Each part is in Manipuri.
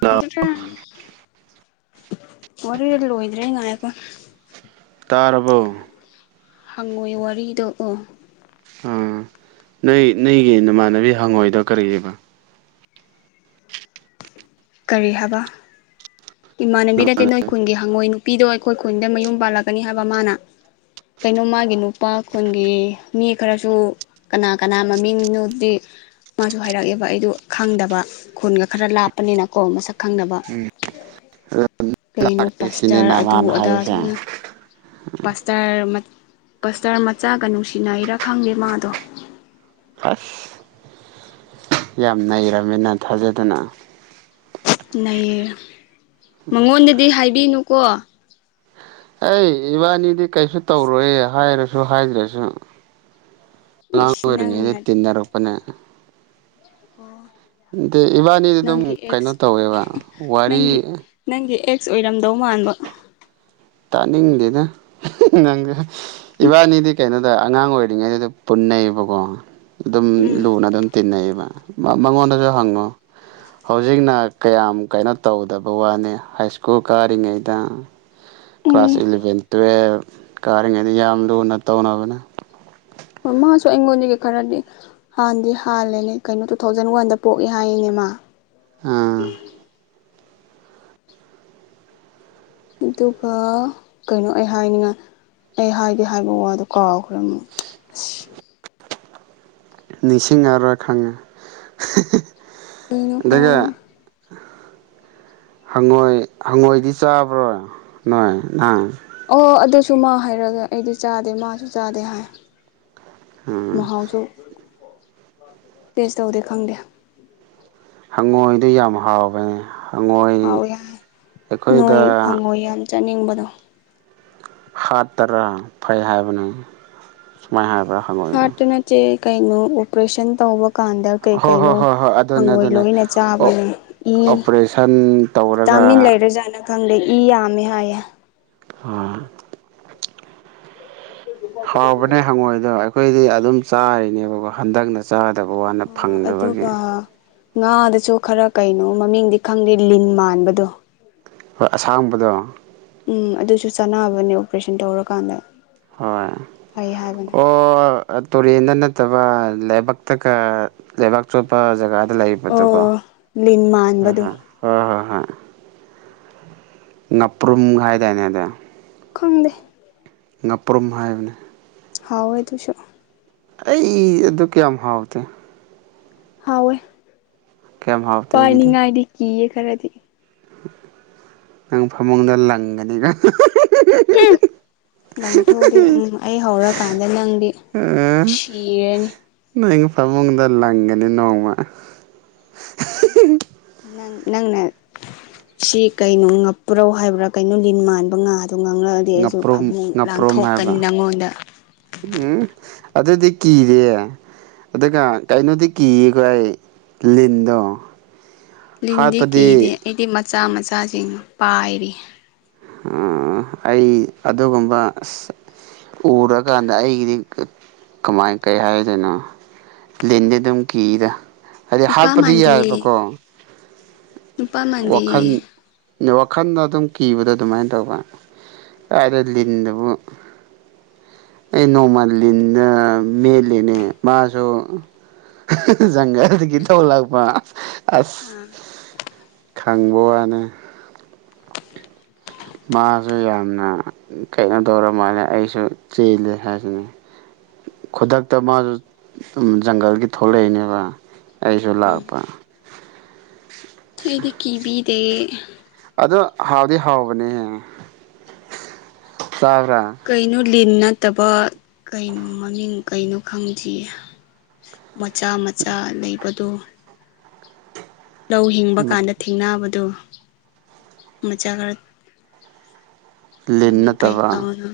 ꯍꯜꯂꯣ ꯋꯥꯔꯤ ꯂꯣꯏꯗ꯭ꯔꯦ ꯉꯥꯏꯈ [inaudible] ꯇꯥꯔꯕꯣ ꯍꯪꯉꯣꯏ ꯋꯥꯔꯤꯗꯣ ꯎ ꯑꯥ ꯅꯣꯏ ꯅꯣꯏꯒꯤ ꯅꯃꯥꯟꯅꯕꯤ ꯍꯪꯉꯣꯏꯗꯣ ꯀꯔꯤꯕ ꯀꯔꯤ ꯍꯥꯏꯕ ꯏꯃꯥꯟꯅꯕꯤ ꯅꯠꯇꯦ ꯅꯣꯏ ꯈꯨꯟꯒꯤ ꯍꯪꯉꯣꯏ ꯅꯨꯄꯤꯗꯣ ꯑꯩꯈꯣꯏ ꯈꯨꯟꯗ ꯃꯌꯨꯝ ꯄꯥꯜꯂꯛꯀꯅꯤ ꯍꯥꯏꯕ ꯃꯥꯅ ꯀꯩꯅꯣ ꯃꯥꯒꯤ ꯅꯨꯄꯥ ꯈꯨꯟꯒꯤ ꯃꯤ ꯈꯔꯁꯨ ꯀꯅꯥ ꯀꯅꯥ ꯃꯃꯤꯡꯅꯣꯗꯤ ꯃꯥꯁꯨ ꯍꯥꯏꯔꯛꯑꯦꯕ ꯑꯩꯗ ꯈꯪꯗꯕ ꯈꯨꯟꯒ ꯈꯔ ꯂꯥꯞꯄꯅꯤꯅ ꯀꯣ ꯃꯁꯛ ꯈꯪꯅꯕ ꯎꯝ ꯀꯩꯅꯣ ꯄꯁꯇꯔ ꯁꯤꯅꯦꯅ ꯑꯗꯨ ꯃꯥꯅ ꯑꯗꯥ ꯍꯥꯏꯔꯤꯁꯦ ꯁꯨꯝꯅ [inaudible] ꯄꯁꯇꯔ ꯄꯁꯇꯔ ꯃꯆꯥꯒ ꯅꯨꯡꯁꯤꯅꯩꯔꯥ ꯈꯪꯗꯦ ꯃꯥꯗꯣ ꯑꯁ ꯌꯥꯝ ꯅꯩꯔꯝꯃꯦꯅ ꯊꯥꯖꯗꯅ ꯂꯩꯌꯦ ꯃꯉꯣꯟꯗꯗꯤ ꯍꯥꯏꯕꯤꯅꯨꯀꯣ ꯑꯩ ꯏꯕꯥꯅꯤꯗꯤ ꯀꯩꯁꯨ ꯇꯧꯔꯣꯏ ꯍꯥꯏꯔꯁꯨ ꯍꯥꯏꯗ꯭ꯔꯁꯨ ꯂꯥꯡ ꯏꯁ ꯑꯣꯏꯔꯉ ꯅꯪꯅ ꯇꯤꯟꯅꯔꯄꯅꯦ [unintelligible] ꯏꯕꯥꯅꯤꯗꯤ ꯑꯗꯨꯝ ꯅꯪꯒꯤ ꯀꯩꯅꯣ ꯑꯦꯛꯁ ꯇꯧꯋꯦꯕ ꯋꯥꯔꯤ ꯅꯪꯒꯤ ꯅꯪꯒꯤ ꯑꯦꯛꯁ ꯑꯣꯏꯔꯝꯗꯧ ꯃꯥꯟꯕ ꯇꯥꯅꯤꯡꯗꯦꯅ ꯅꯪꯒ ꯏꯕꯥꯅꯤꯗꯤ ꯀꯩꯅꯣꯗ ꯑꯉꯥꯡ ꯑꯣꯏꯔꯤꯉꯩꯗꯨꯗ ꯄꯨꯟꯅꯩꯌꯦꯕꯀꯣ ꯑꯗꯨꯝ ꯎꯝ ꯂꯨꯅ ꯑꯗꯨꯝ ꯇꯤꯟꯅꯩꯌꯦꯕ ꯃꯉꯣꯟꯗꯁꯨ ꯍꯪꯉꯣ ꯍꯧꯖꯤꯛꯅ ꯀꯌꯥꯝ ꯀꯩꯅꯣ ꯇꯧꯗꯕ ꯋꯥꯅꯤ ꯍꯥꯏ ꯁ꯭ꯀꯨꯜ ꯀꯥꯔꯤꯉꯩꯗ ꯀ꯭ꯂꯥꯁ ꯎꯝ ꯏꯂꯚꯦꯟ ꯇꯨꯋꯜꯕ ꯀꯥꯔꯤꯉꯩꯗ ꯌꯥꯝ ꯂꯨꯅ ꯇꯧꯅꯕꯅ ꯃꯥꯁꯨ ꯑꯩꯉꯣꯟꯗꯒꯤ ꯈꯔꯗꯤ ꯍꯥꯟꯅꯗꯤ ꯍꯥꯜꯂꯦꯅꯦ ꯀꯩꯅꯣ ꯇꯨ ꯊꯥꯎꯖꯟ ꯋꯥꯟꯗ ꯄꯣꯛꯏꯦ ꯍꯥꯏꯅꯦ ꯃꯥ ꯑꯥ ꯑꯗꯨꯒ ꯀꯩꯅꯣ ꯑꯩ ꯍꯥꯏꯅꯤꯡꯉꯥꯏ ꯑꯩ ꯍꯥꯏꯗꯤꯦ ꯍꯥꯏꯕ ꯋꯥꯗꯣ ꯀꯥꯎꯈ꯭ꯔꯦ ꯑꯃꯨꯛ ꯑꯁ ꯅꯤꯡꯁꯤꯡꯉꯔ ꯈꯪꯉꯦ ꯀꯩꯅꯣ ꯑꯗꯨꯒ ꯀꯥꯎꯔꯦ ꯍꯪꯉꯣꯏ ꯍꯪꯉꯣꯏꯗꯤ ꯆꯥꯕ꯭ꯔꯣ ꯅꯣꯏ ꯅꯪ ꯑꯣ ꯑꯗꯨꯁꯨ ꯃꯥ ꯍꯥꯏꯔꯒ ꯑꯩꯗꯤ ꯆꯥꯗꯦ ꯃꯥꯁꯨ ꯆꯥꯗꯦ ꯍꯥꯏ ꯎꯝ ꯃꯍꯥꯎꯁꯨ ꯇꯦꯁ ꯇꯧꯗꯦ ꯈꯪꯗꯦ꯫ ꯍꯪꯉꯣꯏꯗꯨ ꯌꯥꯝ ꯍꯥꯎꯕꯅꯦ ꯍꯪꯉꯣꯏ ꯍꯥꯎꯋꯦ ꯍꯥꯏ ꯑꯩꯈꯣꯏꯗ꯫ ꯆꯠꯅꯤꯡꯕꯗꯣ꯫ ꯍꯥꯠꯇꯔꯥ ꯐꯩ ꯍꯥꯏꯕꯅꯤ ꯁꯨꯃꯥꯏꯅ ꯍꯥꯏꯕ꯭ꯔꯥ ꯍꯪꯉꯣꯏꯗꯣ ꯍꯥꯔꯠꯇꯅ ꯆꯦ ꯀꯩꯅꯣ ꯑꯣꯄꯔꯦꯁꯟ ꯇꯧꯕ ꯀꯥꯟꯗ ꯀꯩ ꯍꯣꯏ ꯍꯣꯏ ꯀꯩꯅꯣ ꯍꯣꯏ ꯍꯣꯏ ꯑꯗꯨꯅꯦ ꯍꯪꯒꯣꯏ ꯑꯗꯨꯅꯦ ꯂꯣꯏꯅ ꯑꯣ ꯆꯥꯕꯅꯦ ꯏ ꯑꯣꯄꯔꯦꯁꯟ ꯇꯧꯔꯒ ꯚꯤꯇꯥꯃꯤꯟ ꯂꯩꯔꯖꯥꯠꯅ ꯈꯪꯗꯦ ꯏ ꯌꯥꯝꯃꯦ ꯍꯥꯏꯌꯦꯦ ꯑꯝ ꯍꯥꯎꯕꯅꯦ ꯍꯪꯉꯣꯏꯗꯣ ꯑꯩꯈꯣꯏꯗꯤ ꯑꯗꯨꯝ ꯆꯥꯔꯤꯅꯦꯕꯀꯣ ꯍꯟꯗꯛꯅ ꯆꯥꯗꯕ ꯋꯥꯅꯤ ꯑꯗꯨꯒ ꯉꯥꯗꯁꯨ ꯈꯔ ꯀꯩꯅꯣ ꯃꯃꯤꯡꯗꯤ ꯈꯪꯗꯦ ꯂꯤꯟ ꯃꯥꯟꯕꯗꯣ ꯍꯣꯏ ꯑꯁꯥꯡꯕꯗꯣ ꯎꯝ ꯑꯗꯨꯁꯨ ꯆꯥꯟꯅꯕꯅꯦ ꯑꯣꯄꯔꯦꯁꯟ ꯇꯧꯔꯀꯥꯟꯗ ꯍꯣꯏ ꯐꯩ ꯍꯥꯏꯕꯅꯦ ꯑꯣ ꯇꯨꯔꯦꯟꯗ ꯅꯠꯇꯕ ꯂꯩꯥꯏꯕꯛꯇꯒ ꯂꯩꯕꯥꯛ ꯆꯣꯠꯄ ꯖꯒꯥꯗ ꯂꯩꯕ꯫ ꯑꯣ ꯂꯤꯟ ꯃꯥꯟꯕꯗꯣ꯫ ꯍꯣꯏ ꯍꯣꯏ ꯍꯣꯏ ꯉꯥꯄ꯭ꯔꯨꯝ ꯍꯥꯏꯥꯏꯗꯥꯅꯦꯗ ꯈꯪꯗꯦ ꯉꯥꯄ꯭ꯔꯨꯝ ꯍꯥꯏꯕꯅꯤ ꯍꯥꯎꯣꯏ ꯇꯨꯁꯨ ꯑꯩ ꯑꯗꯨ ꯀꯌꯥꯝ ꯍꯥꯎꯗꯦ ꯍꯋꯣꯏ ꯀꯌꯥꯝ ꯍꯥꯎꯇꯦ ꯑꯩꯒꯤꯗꯤ ꯄꯥꯏꯅꯤꯡꯉꯥꯏꯗꯤ ꯀꯤꯌꯦ ꯈꯔꯗꯤ ꯅꯪ ꯐꯃꯨꯡꯗ ꯂꯪꯒꯅꯤꯒ ꯂꯪꯊꯣꯛꯗꯤ ꯎ ꯑꯩ ꯍꯧꯔꯀꯥꯟꯗ ꯅꯪꯗꯤ ꯁꯤꯔꯅꯤ ꯅꯪ ꯐꯃꯨꯡꯗ ꯂꯪꯒꯅꯤ ꯅꯣꯡꯃ ꯅꯪ ꯅꯪꯅ ꯁꯤ ꯀꯩꯅꯣ ꯉꯛꯄꯨꯔꯧ ꯍꯥꯏꯕ꯭ꯔꯥ ꯀꯩꯅꯣ ꯂꯤꯟ ꯃꯥꯟꯕ ꯉꯥꯗꯣ ꯉꯥꯡꯉꯛꯑꯅꯤ ꯗꯤ ꯑꯩꯁꯨ ꯐ ꯉꯥꯄ꯭ꯔꯨꯝ ꯉꯥꯄ꯭ꯔꯨꯝ ꯍꯥꯏꯕ ꯂꯥꯡꯊꯣꯛꯀꯅꯤ ꯅꯪꯉꯣꯟꯗ ꯎꯝ ꯑꯗꯨꯗꯤ ꯀꯤꯔꯦ ꯑꯗꯨꯒ ꯀꯩꯅꯣꯗꯤ ꯀꯤꯌꯦꯈ ꯑꯩ ꯂꯤꯟꯗꯣ ꯂꯤꯟꯗꯤ ꯍꯥꯠꯄꯗꯤ ꯀꯤꯗꯦ ꯑꯩꯗꯤ ꯃꯆꯥ ꯃꯆꯥꯁꯤꯡ ꯄꯥꯏꯔꯤ ꯑꯩ ꯑꯗꯨꯒꯨꯝꯕ ꯎꯔꯀꯥꯟꯗ ꯑꯩꯒꯤꯗꯤ ꯀꯃꯥꯏ ꯀꯩ ꯍꯥꯏꯗꯣꯏꯅꯣ ꯂꯤꯟꯗꯤ ꯑꯗꯨꯝ ꯀꯤꯗ ꯍꯥꯏꯗꯤ ꯅꯨꯄꯥ ꯍꯥꯠꯄꯗꯤ ꯃꯥꯟꯗꯦ ꯌꯥꯏꯕꯀꯣ ꯅꯨꯄꯥ ꯃꯥꯟꯗꯦ ꯋꯥꯈꯜ ꯋꯥꯈꯜꯗ ꯑꯗꯨꯝ ꯀꯤꯕꯗꯣ ꯑꯗꯨꯃꯥꯏꯅ ꯇꯧꯕ ꯀꯗ ꯂꯤꯟꯗꯨꯕꯨ ꯑꯩ ꯅꯣꯃꯜ ꯂꯤꯅ ꯃꯦꯂꯤ ꯂꯤꯅꯦ ꯃꯖꯣꯖꯪꯒꯔ ꯑꯗꯨꯗꯒꯤ ꯅꯪ ꯇꯧ ꯂꯥꯛꯄ ꯑꯁ ꯑꯥ ꯈꯪꯕꯅꯦ ꯃꯥꯁꯨ ꯌꯥꯝꯅ ꯀꯩꯅꯣ ꯇꯧꯔ ꯃꯥꯜꯂꯦ ꯑꯩꯁꯨ ꯆꯦꯜꯂꯤꯦ ꯍꯥꯏꯁꯤꯅꯤ ꯈꯨꯗꯛꯇ ꯃꯥꯁꯨ ꯖꯪꯒꯜꯒꯤ ꯊꯣꯛꯂꯛꯏꯅꯦꯕ ꯑꯩꯁꯨ ꯎꯝ ꯂꯥꯛꯄ ꯑꯩꯗꯤ ꯀꯤꯕꯤꯗ ꯑꯗꯣ ꯍꯥꯎꯗꯤ ꯍꯥꯎꯕꯅꯦꯌꯦ ꯆꯥꯎꯕ꯭ꯔꯥ ꯀꯩꯅꯣ ꯂꯤꯟ ꯅꯠꯇꯕ ꯀꯩꯅꯣ ꯃꯃꯤꯡ ꯀꯩꯅꯣ ꯈꯪꯗ꯭ꯔꯤꯌꯦ ꯃꯆꯥ ꯃꯆꯥ ꯂꯩꯕꯗꯣ ꯂꯧ ꯍꯤꯡꯕ ꯀꯥꯟꯗ ꯊꯦꯡꯅꯕꯗꯨ ꯃꯆꯥ ꯈꯔ ꯂꯤꯟ ꯃꯃꯤꯡ ꯀꯩ ꯅꯠꯇꯕ ꯀꯥꯎꯅꯣ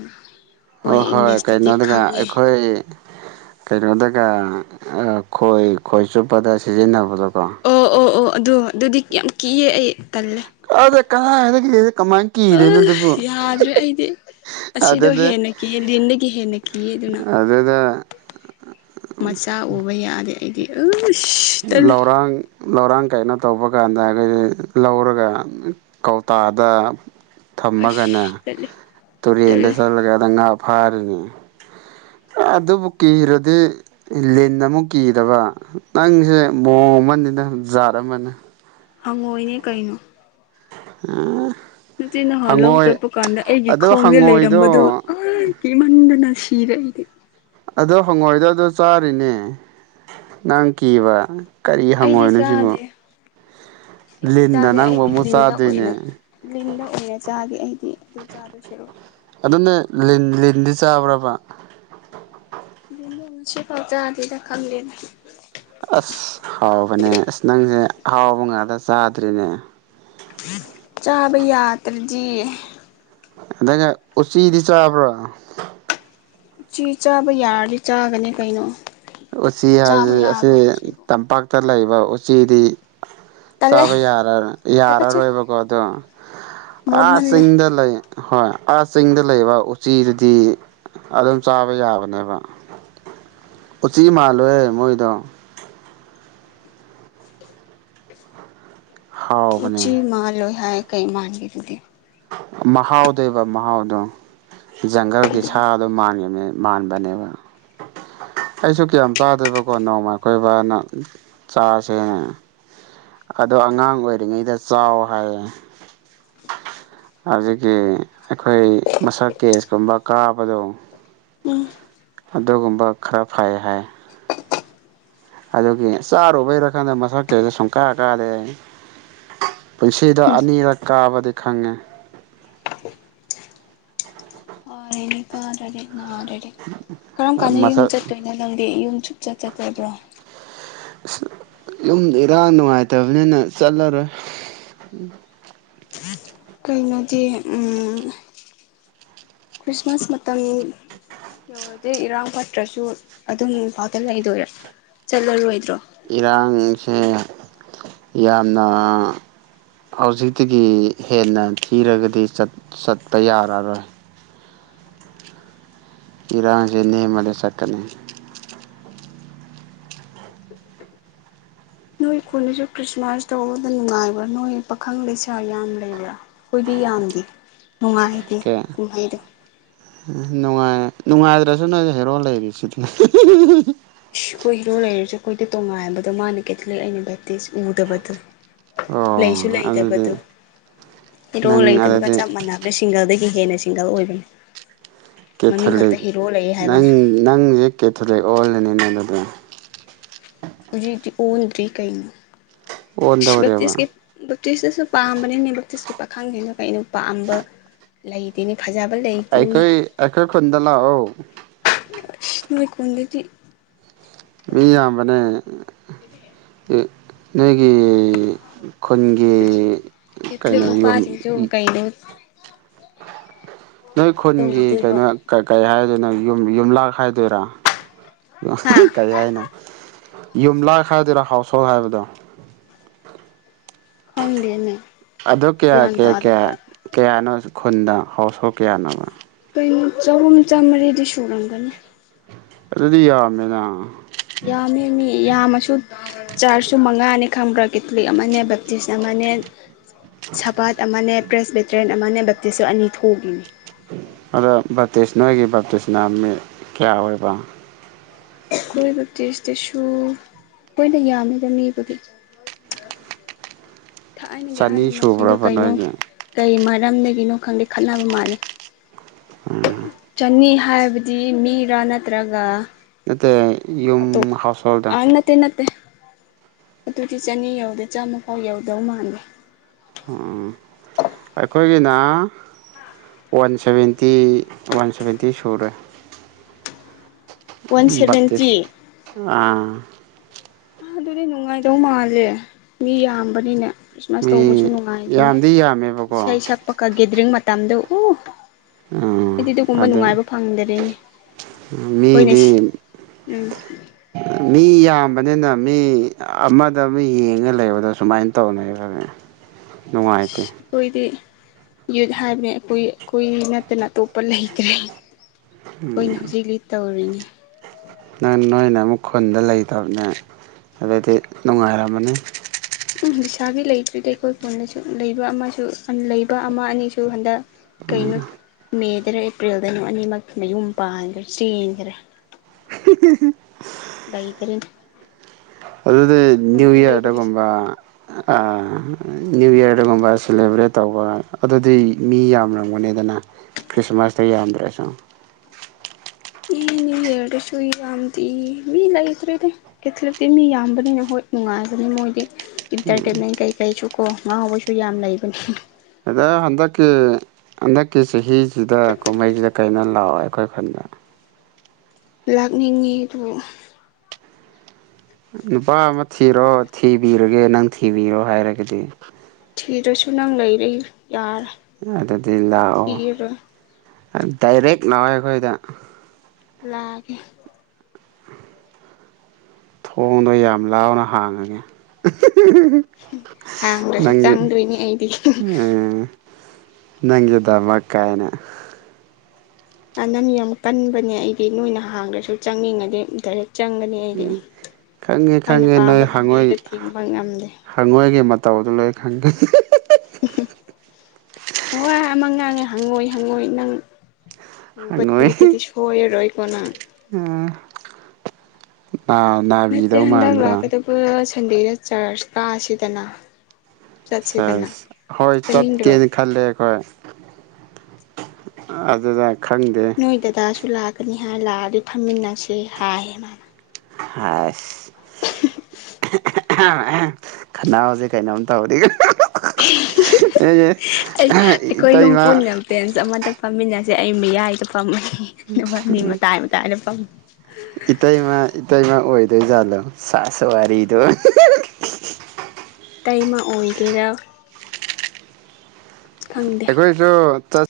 ꯑꯣ ꯍꯣꯏ ꯏꯪꯂꯤꯁꯇꯗꯤ ꯀꯩꯅꯣꯗꯨꯒ ꯈꯪꯉꯦ ꯑꯩꯈꯣꯏ꯫ ꯀꯩꯅꯣꯗꯒ ꯈꯣꯏ ꯈꯣꯏ ꯆꯨꯞꯄꯗ ꯁꯤꯖꯤꯟꯅꯕꯗꯣꯀꯣ꯫ ꯑꯣ ꯑꯣ ꯑꯣ ꯑꯗꯨꯗꯣ ꯑꯗꯨꯗꯤ ꯌꯥꯝ ꯀꯤꯌꯦꯦ ꯑꯩ ꯇꯜꯂꯦ ꯑꯗ ꯀꯥꯏꯗꯁꯦ ꯀꯃꯥꯏꯅ ꯑ ꯀꯤꯔꯦꯅꯣ ꯑꯗꯨꯕꯨ ꯌꯥꯗ꯭ꯔꯦ ꯑꯩꯗꯤ ꯑꯁꯤꯗꯣ ꯑꯗꯅꯦ ꯍꯦꯟꯅ ꯀꯤꯌꯦ ꯂꯤꯟꯗꯒꯤ ꯍꯦꯟꯅ ꯀꯤꯌꯦ ꯑꯗꯨꯅ ꯑꯗꯨꯗꯗ ꯃꯆꯥ ꯎꯕ ꯌꯥꯗꯦ ꯑꯩꯗꯤ ꯑꯁ ꯇꯜꯂꯦ ꯂꯧꯔꯥꯡ ꯂꯧꯔꯥꯡ ꯀꯩꯅꯣ ꯇꯧꯕ ꯀꯥꯟꯗ ꯑꯩꯈꯣꯏꯁ ꯂꯧꯔꯒ ꯀꯧꯇꯥꯗ ꯊꯝꯃꯒꯅꯦ ꯑꯁ ꯇꯜꯂꯦ ꯇꯨꯔꯦꯟꯗ ꯇꯜꯂꯦ ꯆꯠꯂꯒꯗ ꯉꯥ ꯐꯥꯔꯅꯦ ꯑꯗꯨꯕꯨ ꯀꯤꯔꯗꯤ ꯂꯤꯟ ꯑꯃꯨꯛ ꯀꯤꯗꯕ ꯅꯪꯁꯦ ꯃꯑꯣꯡ ꯑꯃꯅꯤꯅ ꯖꯥꯠ ꯑꯃꯅꯤ ꯍꯪꯉꯣꯏꯅꯦ ꯀꯩꯅꯣ ꯑꯝ꯫ ꯅꯨꯆꯤ ꯅꯍꯥꯟ ꯂꯧ ꯆꯠꯄ ꯀꯥꯟꯗ ꯑꯩꯒꯤ ꯑꯗꯣ ꯈꯣꯡꯁꯦ ꯍꯪꯉꯣꯏꯗꯣ ꯂꯩꯔꯝꯕꯗꯣ꯫ ꯀꯃꯟꯗꯅ ꯁꯤꯔꯩꯗꯤ ꯑꯗꯣ ꯍꯪꯉꯣꯏꯗ ꯑꯗꯨ ꯆꯥꯔꯤꯅꯦ ꯅꯪ ꯀꯤꯕ ꯀꯔꯤ ꯑꯩꯗꯤ ꯍꯪꯉꯣꯏꯅꯣ ꯁꯤꯕꯨ ꯆꯥꯗꯦ ꯑꯩꯗꯤ ꯂꯤꯗ ꯆꯥꯗꯦ ꯅꯪꯕ ꯑꯩꯗꯤ ꯑꯃꯨꯛ ꯂꯤꯟꯗ ꯆꯥꯗꯣꯏꯅꯦ ꯑꯣꯏꯅ ꯂꯤꯟꯗ ꯑꯣꯏꯅ ꯆꯥꯒꯦ ꯑꯩꯗꯤ ꯑꯗꯨꯝ ꯆꯥꯗꯣꯏꯁꯔꯣ ꯑꯗꯨꯅꯦ ꯂꯤ ꯂꯤꯟꯗꯤ ꯆꯥꯕ꯭ꯔꯕ ꯁꯤ ꯐꯥꯎꯖ ꯑꯗꯤꯗ ꯈꯝꯂꯤꯅ ꯑꯁ ꯍꯥꯎꯕꯅꯦ ꯑꯁ ꯅꯪꯁꯦ ꯑ ꯍꯥꯎꯕ ꯉꯥꯛꯇ ꯆꯥꯗ꯭ꯔꯤꯅꯦ ꯆꯥꯕ ꯌꯥꯗ꯭ꯔꯗꯤ ꯑꯗꯩꯅ ꯎꯆꯤꯗꯤ ꯆꯥꯕ꯭ꯔꯣ ꯆꯦ ꯆꯥꯕ ꯌꯥꯔꯗꯤ ꯆꯥꯒꯅꯤ ꯀꯩꯅꯣ ꯎꯆꯤ ꯆꯥꯕ ꯍꯥꯏꯕꯁꯤ ꯑꯁꯤ ꯌꯥꯕ꯭ꯔꯣ ꯎꯆꯤꯕꯨ ꯇꯝꯄꯥꯛꯇ ꯂꯩꯕ ꯎꯆꯤꯗꯤ ꯇꯜꯂꯦ ꯆꯥꯕ ꯌꯥꯔꯔ ꯇꯨꯀꯠꯆꯩ ꯌꯥꯔꯔꯣꯏꯕꯀꯣ ꯑꯗꯣ ꯑꯥ ꯃꯣꯠꯃꯜꯂꯦ ꯆꯤꯡꯗ ꯂꯩ ꯍꯣꯏ ꯑ ꯆꯤꯡꯗ ꯂꯩꯕ ꯎꯆꯤꯗꯨꯗꯤ ꯑꯗꯨꯝ ꯆꯥꯕ ꯌꯥꯕꯅꯦꯕ ꯎꯆꯤ ꯃꯥꯜꯂꯣꯦ ꯃꯣꯏꯗꯣ ꯍꯥꯎꯕꯅꯦ ꯎꯆꯤ ꯃꯥꯜꯂꯣꯏ ꯍꯥꯏ ꯀꯩ ꯃꯥꯟꯈꯤꯗꯨꯗꯤ ꯃꯍꯥꯎꯗꯕ ꯃꯍꯥꯎꯗꯣ ꯖꯪꯒꯜꯒꯤ ꯁꯥꯗꯣ ꯃꯥꯟꯕꯅꯦꯕ ꯑꯩꯁꯨ ꯀꯌꯥꯝ ꯆꯥꯗꯦꯕꯀꯣ ꯅꯣꯡꯃ ꯑꯩꯈꯣꯏꯕꯅ ꯆꯥꯥꯁꯦꯅ ꯑꯗꯣ ꯑꯉꯥꯡ ꯑꯣꯏꯔꯤꯉꯩꯗ ꯆꯥꯎ ꯍꯥꯏꯌꯦ ꯑꯗꯨꯗꯒꯤ ꯑꯩꯈꯣꯏ ꯃꯁꯛ ꯀꯦꯁꯀꯨꯝꯕ ꯀꯥꯕꯗꯣ ꯎꯝ ꯑꯗꯨꯒꯨꯝꯕ ꯈꯔ ꯐꯥꯏ ꯍꯥꯏ ꯑꯗꯨꯒꯤ ꯆꯥꯔꯨꯕꯩꯔ ꯈꯡꯗꯦ ꯃꯁꯛ ꯀꯩꯁ ꯁꯨꯡ ꯀꯥ ꯀꯥꯔꯦ ꯄꯨꯟꯁꯤꯗ ꯑꯅꯤꯔꯛ ꯀꯥꯕꯗꯤ ꯈꯪꯉꯦ ꯀꯥꯗꯔꯦ ꯅꯥꯔꯗꯤꯦ ꯀꯔꯝ ꯀꯥꯟꯗ ꯌꯨꯝ ꯃꯁꯛ ꯆꯠꯇꯣꯏꯅꯣ ꯂꯝꯪꯗꯤ ꯌꯨꯝ ꯆꯨꯞꯆꯠ ꯆꯠꯇꯣꯏꯕ꯭ꯔꯣ ꯑ ꯌꯨꯝ ꯏꯔꯥꯡ ꯅꯨꯡꯉꯥꯏꯇꯕꯅꯤꯅ ꯆꯠꯂꯔꯣꯏ ꯎꯝ ꯀꯩꯅꯣꯗꯤ ꯎꯝ ꯈ꯭ꯔꯤꯁꯃꯥꯁ ꯃꯇꯝ ꯌꯧꯔꯗꯤ ꯏꯔꯥꯡ ꯐꯠꯇ꯭ꯔꯁꯨ ꯑꯗꯨꯝ ꯏꯐꯥꯎꯗ ꯂꯩꯗꯣꯏꯔꯥ ꯆꯠꯂꯔꯣꯏꯗ꯭ꯔꯣ ꯏꯔꯥꯡꯁꯦ ꯌꯥꯝꯅ ꯍꯧꯖꯤꯛꯇꯤꯒꯤ ꯍꯦꯟꯅ ꯊꯤꯔꯒꯗꯤ ꯆꯠꯄ ꯆꯠꯕ ꯌꯥꯔꯔꯣꯏ ꯏꯔꯥꯡꯁꯤ ꯅꯦꯝꯃꯗꯤ ꯆꯠꯀꯅꯤ ꯅꯣꯏ ꯈꯨꯟꯁꯨ ꯈ꯭ꯔꯤꯁꯃꯥꯁ ꯇꯧꯕꯗ ꯅꯨꯡꯉꯥꯏꯕ꯭ꯔꯥ ꯅꯣꯏ ꯄꯥꯈꯪ ꯂꯩꯁꯥ ꯌꯥꯝ ꯂꯩꯕ꯭ꯔꯥ ꯑꯩꯈꯣꯏꯗꯤ ꯌꯥꯝꯗꯦ ꯅꯨꯡꯉꯥꯏꯇꯦ ꯀꯦ ꯀꯨꯝꯍꯩꯗꯣ ꯅꯨꯡꯉꯥꯏ ꯅꯨꯡꯉꯥꯏꯇ꯭ꯔꯁꯨ ꯅꯣꯏ ꯍꯦꯔꯣ ꯂꯩꯔꯤꯁꯤꯗꯅ ꯏꯁ ꯑꯩꯈꯣꯏ ꯍꯤꯔꯣ ꯂꯩꯔꯤꯁꯦ ꯑꯩꯈꯣꯏꯗꯤ ꯇꯣꯉꯥꯏꯥꯟꯕꯗꯣ ꯃꯥꯅ ꯀꯦꯊꯂꯤꯛ ꯑꯩꯅ ꯦꯇꯤꯁ ꯎꯗꯕꯗꯣ ꯑꯣ ꯂꯩꯁꯨ ꯂꯩꯇꯕꯗꯣ ꯑꯗꯨꯗꯤ ꯏꯔꯣꯛ ꯅꯪ ꯂꯩꯇꯕꯒ ꯑꯗꯨꯗꯤ ꯆꯞ ꯃꯥꯟꯅ ꯑ ꯁꯤꯡꯒꯜꯗꯒꯤ ꯍꯦꯟꯅ ꯁꯤꯡꯒꯜ ꯑꯣꯏꯕꯅꯤ ꯃꯃꯤꯡ ꯈꯛꯇ ꯀꯦꯊꯣꯂꯤꯛ ꯍꯤꯔꯣ ꯂꯩꯌꯦ ꯅꯪ ꯍꯥꯏꯕꯅꯦ ꯅꯪꯁꯦ ꯀꯦꯊꯣꯂꯤꯛ ꯑꯣꯏꯜꯂꯅꯤꯅꯪ ꯑꯗꯨꯗ ꯍꯧꯖꯤꯗꯤ ꯑꯣꯟꯗ꯭ꯔꯤ ꯀꯩꯩꯅꯣ ꯑꯣꯟꯗꯧꯔꯦꯕ ꯕꯛꯇꯤꯁꯀꯤ ꯕꯛꯇꯤꯁꯇꯁꯨ ꯄꯥꯝꯕꯅꯤꯅꯦ ꯕꯛꯇꯇꯤꯁꯀꯤ ꯄꯥꯈꯪꯁꯤꯡꯅ ꯑꯩꯅ ꯄꯥꯝꯕ ꯂꯩꯇꯦꯅꯦ ꯐꯖꯕ ꯂꯩꯇꯤꯅꯦ ꯑꯩꯈꯣꯏ ꯑꯩꯈꯣꯏ ꯈꯨꯟꯗ ꯂꯥꯛꯑꯣ ꯅꯣꯏ ꯈꯨꯟꯗꯒꯤ ꯃꯤ ꯌꯥꯝꯕꯅꯦ ꯑ ꯅꯣꯏꯒꯤ ꯈꯨꯟꯒꯤ ꯀꯦꯊꯂꯤꯛ ꯀꯩꯅꯣ ꯌꯨꯝ [unintelligible] ꯅꯣꯏ ꯈꯨꯟꯒꯤ ꯇꯧꯗꯣꯏꯕ ꯀꯩꯅꯣ ꯀ ꯀꯩ ꯍꯥꯏꯗꯣꯏꯅꯣ ꯌꯨꯝ ꯌꯨꯝꯂꯥꯛ ꯍꯥꯏꯗꯣꯏꯔꯥ ꯌ ꯍꯥ ꯀꯩ ꯍꯥꯏꯅꯣ ꯌꯨꯝ ꯂꯥꯛ ꯍꯥꯏꯥꯏꯗꯣꯏꯔꯥ ꯍꯥꯎꯁ ꯍꯣꯜ ꯍꯥꯏꯕꯗꯣ ꯐꯪꯗꯦꯅ ꯑꯗꯨ ꯀꯌꯥ ꯀꯌꯥ ꯀꯌꯥ ꯀꯌꯥꯅꯣ ꯈꯨꯟꯗ ꯍꯥꯎꯁ ꯍꯣꯜ ꯀꯌꯥꯅꯣ ꯀꯩꯅ ꯆꯍꯨꯝ ꯆꯥꯝꯃꯔꯤꯗꯤ ꯁꯨꯔꯝꯒꯅꯤ ꯑꯗꯨꯗꯤ ꯌꯥꯝꯃꯦꯅ ꯌꯥꯝꯃꯦ ꯃꯤ ꯌꯥꯝꯃꯁꯨ ꯆꯥꯔꯁꯨ ꯃꯉꯥꯅꯤ ꯈꯪꯕ꯭ꯔꯥ ꯀꯦꯊꯂꯤꯛ ꯑꯃꯅꯦ ꯕꯞꯇꯤꯁ ꯑꯃꯅꯦ ꯁꯄꯥꯠ ꯑꯃꯅꯦ ꯄ꯭ꯔꯦꯁ ꯕꯦꯇꯔꯤꯦꯟ ꯑꯃꯅꯦ ꯕꯞꯇꯤꯁꯁꯨ ꯑꯅꯤ ꯊꯣꯛꯏꯅꯤ ꯑꯗꯣ ꯚꯞꯇꯤꯁ ꯅꯣꯏꯒꯤ ꯕꯥꯞꯇꯤꯁꯅ ꯃꯤ ꯀꯌꯥ ꯑꯣꯏꯕ ꯂꯣꯏꯕ ꯇꯦꯁꯇꯁꯨ ꯂꯣꯏꯅ ꯌꯥꯝꯃꯤꯗ ꯃꯤꯕꯨꯒꯤ ꯊꯥꯏꯅꯒꯤ ꯑꯍꯜ ꯆꯅꯤ ꯂꯃꯟꯁꯤꯡꯗꯨꯣ ꯁꯨꯕ꯭ꯔꯕ ꯀꯩꯅꯣ ꯅꯣꯏꯒꯤ ꯀꯩ ꯃꯔꯝꯗꯒꯤꯅꯣ ꯈꯪꯗꯦ ꯈꯠꯅꯕ ꯃꯥꯜꯜꯂꯤꯦ ꯎꯝ ꯆꯅꯤ ꯍꯥꯏꯕꯗꯤ ꯃꯤꯔꯥ ꯅꯠꯇ꯭ꯔꯒ ꯅꯠꯇꯦ ꯌꯨꯝ ꯍꯥꯎꯁ ꯍꯣꯜꯗ ꯑꯠꯇꯦ ꯅꯠꯇꯦ ꯑꯗꯨꯗꯤ ꯆꯅꯤ ꯌꯧꯗꯦ ꯆꯥꯝꯃꯐꯥꯎ ꯌꯧꯗꯧ ꯃꯥꯟꯗꯦ ꯎꯝ ꯑꯩꯈꯣꯏꯒꯤꯅ ꯋꯥꯟ ꯁꯚꯦꯟꯇꯤ ꯋꯥꯟ ꯁꯚꯦꯟꯇꯤ ꯁꯨꯔꯦ [inaudible] ꯁꯚꯦꯟꯇꯤ ꯠꯇꯤꯁ ꯑꯥ ꯑꯗꯨꯗꯤ ꯅꯨꯡꯉꯥꯏꯗꯧ ꯃꯥꯜꯂꯦ ꯃꯤ ꯌꯥꯝꯕꯅꯤꯅꯦ ꯈ꯭ꯔꯤꯁꯃꯥꯁ ꯇꯧꯕꯁꯨ ꯃꯤ ꯅꯨꯡꯉꯥꯏꯕꯅꯤ ꯌꯥꯝꯗꯤ ꯏꯁꯩ ꯌꯥꯝꯃꯦꯕꯀꯣ ꯁꯛꯄꯒ ꯒꯦꯗꯔꯤꯡ ꯃꯇꯝꯗ ꯎ ꯎꯝ ꯑꯩꯗꯤ ꯑꯗꯨꯒꯨꯝꯕ ꯑꯗ ꯅꯨꯡꯉꯥꯏꯕ ꯐꯪꯗꯔꯤꯅꯦ ꯑꯩꯈꯣꯏꯅ ꯁꯤ ꯃꯤꯗꯤ ꯎꯝ ꯃꯤ ꯌꯥꯝꯕꯅꯤꯅ ꯃꯤ ꯑꯃꯗ ꯑꯃ ꯌꯦꯡꯉ ꯂꯩꯕꯗ ꯁꯨꯃꯥꯏꯅ ꯇꯧꯅꯩꯕ ꯅꯨꯡꯉꯥꯏꯇꯦ ꯑꯩꯈꯣꯏꯗꯤ ꯌꯨꯠ ꯍꯥꯏꯕꯅꯦ ꯑꯩ ꯑꯩꯈꯨꯏ ꯅꯠꯇꯅ ꯑꯇꯣꯞꯄ ꯂꯩꯇ꯭ꯔꯦ ꯩꯅ ꯍꯧꯖꯤꯛ ꯂꯤ ꯇꯧꯔꯤꯅꯦ ꯅꯪ ꯅꯣꯏꯅ ꯑꯃꯨꯛ ꯈꯨꯟꯗ ꯂꯩꯇꯕꯅꯦ ꯑꯗꯨꯗꯤ ꯅꯨꯡꯉꯥꯏꯔꯝꯃꯅꯤ ꯎ ꯁꯥꯕꯤ ꯂꯩꯇ꯭ꯔꯤꯗ ꯑꯩꯈꯣꯏ ꯀꯣꯟꯅꯁꯨ ꯂꯩꯕ ꯑꯃꯁꯨ ꯂꯩꯕ ꯑꯃ ꯑꯅꯤꯁꯨ ꯍꯟꯗꯛ ꯀꯩꯅꯣ ꯃꯦꯗꯅ ꯑꯦꯄ꯭ꯔꯤꯜꯗꯅꯣ ꯑꯅꯤꯃꯛ ꯃꯌꯨꯝ ꯄꯥꯟꯈ꯭ꯔꯦ ꯆꯦꯟꯈꯔꯦ ꯎ ꯒꯤ ꯇ ꯑꯗꯨꯗꯤ ꯅ꯭ꯌꯨ ꯂꯩꯕ ꯏꯔꯗ ꯀꯝꯕ ꯂꯩꯁꯥꯕꯤ ꯅ꯭ꯌꯨ ꯏꯔꯗꯒꯨꯝꯕ ꯁꯦꯂꯦꯕ꯭ꯔꯦꯠ ꯇꯧꯕ ꯑꯗꯨꯗꯤ ꯃꯤ ꯌꯥꯝꯔꯝꯒꯅꯤꯗꯅ ꯈ꯭ꯔꯤꯁꯃꯥꯁꯇ ꯌꯥꯝꯗ꯭ꯔꯁꯨ ꯑꯦꯅꯤ ꯍꯔꯁꯨꯨ ꯏ ꯀꯗꯤ ꯃꯤ ꯂ ꯏꯗ꯭ꯔꯦꯗꯦ ꯀꯦꯊꯂꯤꯛꯇꯤ ꯃꯤ ꯌꯥꯝꯕꯅꯤꯅ ꯍꯣꯏ ꯅꯨꯡꯉꯥꯏꯕꯅꯤ ꯃꯣꯏꯗꯤ ꯏꯟꯇꯔꯇꯦꯟꯃꯦꯟ ꯀꯩꯀꯩꯁꯨ ꯀꯣ ꯉꯍꯥꯎꯕꯁꯨ ꯌꯥꯝ ꯂꯩꯕꯅꯤ ꯑꯗꯨꯗꯣ ꯍꯟꯗꯛꯀꯤ ꯍꯟꯗꯛꯀꯤ ꯆꯍꯤꯁꯤꯗ ꯀꯨꯝꯍꯩꯁꯤꯗ ꯀꯩꯅꯣ ꯂꯥꯛꯑꯣ ꯑꯩꯈꯣꯏꯈꯟꯗ ꯂꯥꯛꯅꯤꯡꯉꯤ ꯑꯗꯨꯒ ꯅꯨꯄꯥ ꯑꯃ ꯊꯤꯔꯣ ꯈꯪꯗ꯭ꯔꯦ ꯊꯤꯕꯤꯔꯒꯦ ꯅꯪ ꯊꯤꯕꯤꯔꯣ ꯍꯥꯏꯔꯒꯗꯤ ꯊꯤꯗ꯭ꯔꯁꯨ ꯅꯪ ꯂꯩꯔ ꯌꯥꯔꯦ ꯑꯗꯨꯗꯤ ꯂꯥꯛꯑꯣ ꯊꯤꯔꯔꯣꯏ ꯗꯥꯏꯔꯦꯛ ꯂꯥꯛꯑꯣꯦ ꯑꯩꯈꯣꯏꯗ ꯂꯥꯛꯑꯒꯦ ꯊꯣꯡꯗꯣ ꯌꯥꯝ ꯂꯥꯎꯅ ꯍꯥꯡꯉꯒꯦ ꯍꯥꯡꯗ꯭ꯔꯁꯨ ꯅꯪꯦ ꯆꯪꯗꯣꯏꯅꯤ ꯑꯩꯗꯤ ꯎꯝ ꯅꯪꯒꯤꯗꯕ ꯀꯥꯏꯅ ꯑꯅꯝ ꯌꯥꯝ ꯀꯟꯕꯅꯦ ꯑꯩꯗꯤ ꯅꯣꯏꯅ ꯍꯥꯡꯗ꯭ꯔꯁꯨ ꯆꯪꯅꯤꯡꯉꯅꯤ ꯗꯥꯏꯔꯦꯛ ꯆꯪꯒꯅꯤ ꯑꯩꯗꯤ ꯈꯪꯉꯦ ꯑꯩꯅ ꯈꯪꯉꯦ ꯄꯥꯝꯕ ꯅꯣꯏ ꯍꯪꯉꯣꯏ ꯂꯝꯕꯤꯗ ꯊꯤꯡꯕ ꯉꯝꯗꯦ ꯍꯪꯉꯣꯏꯒꯤ ꯃꯇꯧꯗ ꯂꯣꯏ ꯈꯪꯒꯅꯤ [inaudible] ꯋꯥ ꯑꯃ ꯉꯥꯡꯉꯦ ꯍꯪꯉꯣꯏ ꯍꯪꯉꯣꯏ ꯅꯪ ꯎꯕꯤꯗꯗꯤ ꯁ ꯍꯣꯏꯔꯣꯏꯀꯣꯅꯥ ꯎ ꯑ ꯅꯠꯇꯦ ꯍꯟꯗꯛ ꯂꯥꯛꯀꯗꯕ ꯁꯟꯗꯦꯗ ꯆꯔꯆ ꯀꯥꯁꯤꯗꯅ ꯁꯦ ꯆꯠꯁꯤꯗꯅ ꯍꯣꯏ ꯆꯠꯀꯦ ꯆꯠꯅꯤꯡꯗ꯭ꯔꯣ ꯈꯜꯂꯦ ꯑꯩꯈꯣꯏ ꯑꯗꯨꯗ ꯈꯪꯗꯦ ꯅꯣꯏ ꯗꯗꯥꯁꯨ ꯂꯥꯛꯀꯅꯤ ꯍꯥꯏ ꯂꯥꯛꯑ ꯑꯗꯨ ꯈꯝꯃꯤꯟꯅꯁꯦ ꯍꯥꯏꯌꯦ ꯃꯥꯅ ꯍꯥꯏ ꯈꯅꯥꯁꯦ ꯀꯩꯅꯣꯝ ꯇꯧꯔꯤ ꯑꯦ ꯏ ꯇꯥꯏꯃ ꯄꯦꯟꯁ ꯑꯃꯇ ꯐꯥꯝꯃꯤꯟꯅꯁꯦ ꯑꯩ ꯃꯌꯥꯏꯗ ꯄꯥꯝꯃꯩ [unintelligible] ꯏꯇꯩꯃ ꯏꯇꯩꯃ ꯑꯣꯏꯗꯣꯏ ꯖꯥꯠꯂꯣ ꯁꯥꯁ ꯋꯥꯔꯤꯗꯣ ꯇꯩꯃ ꯑꯣꯏꯒꯦꯔꯥ ꯈꯪꯗꯦ ꯑꯗꯨ ꯆꯠ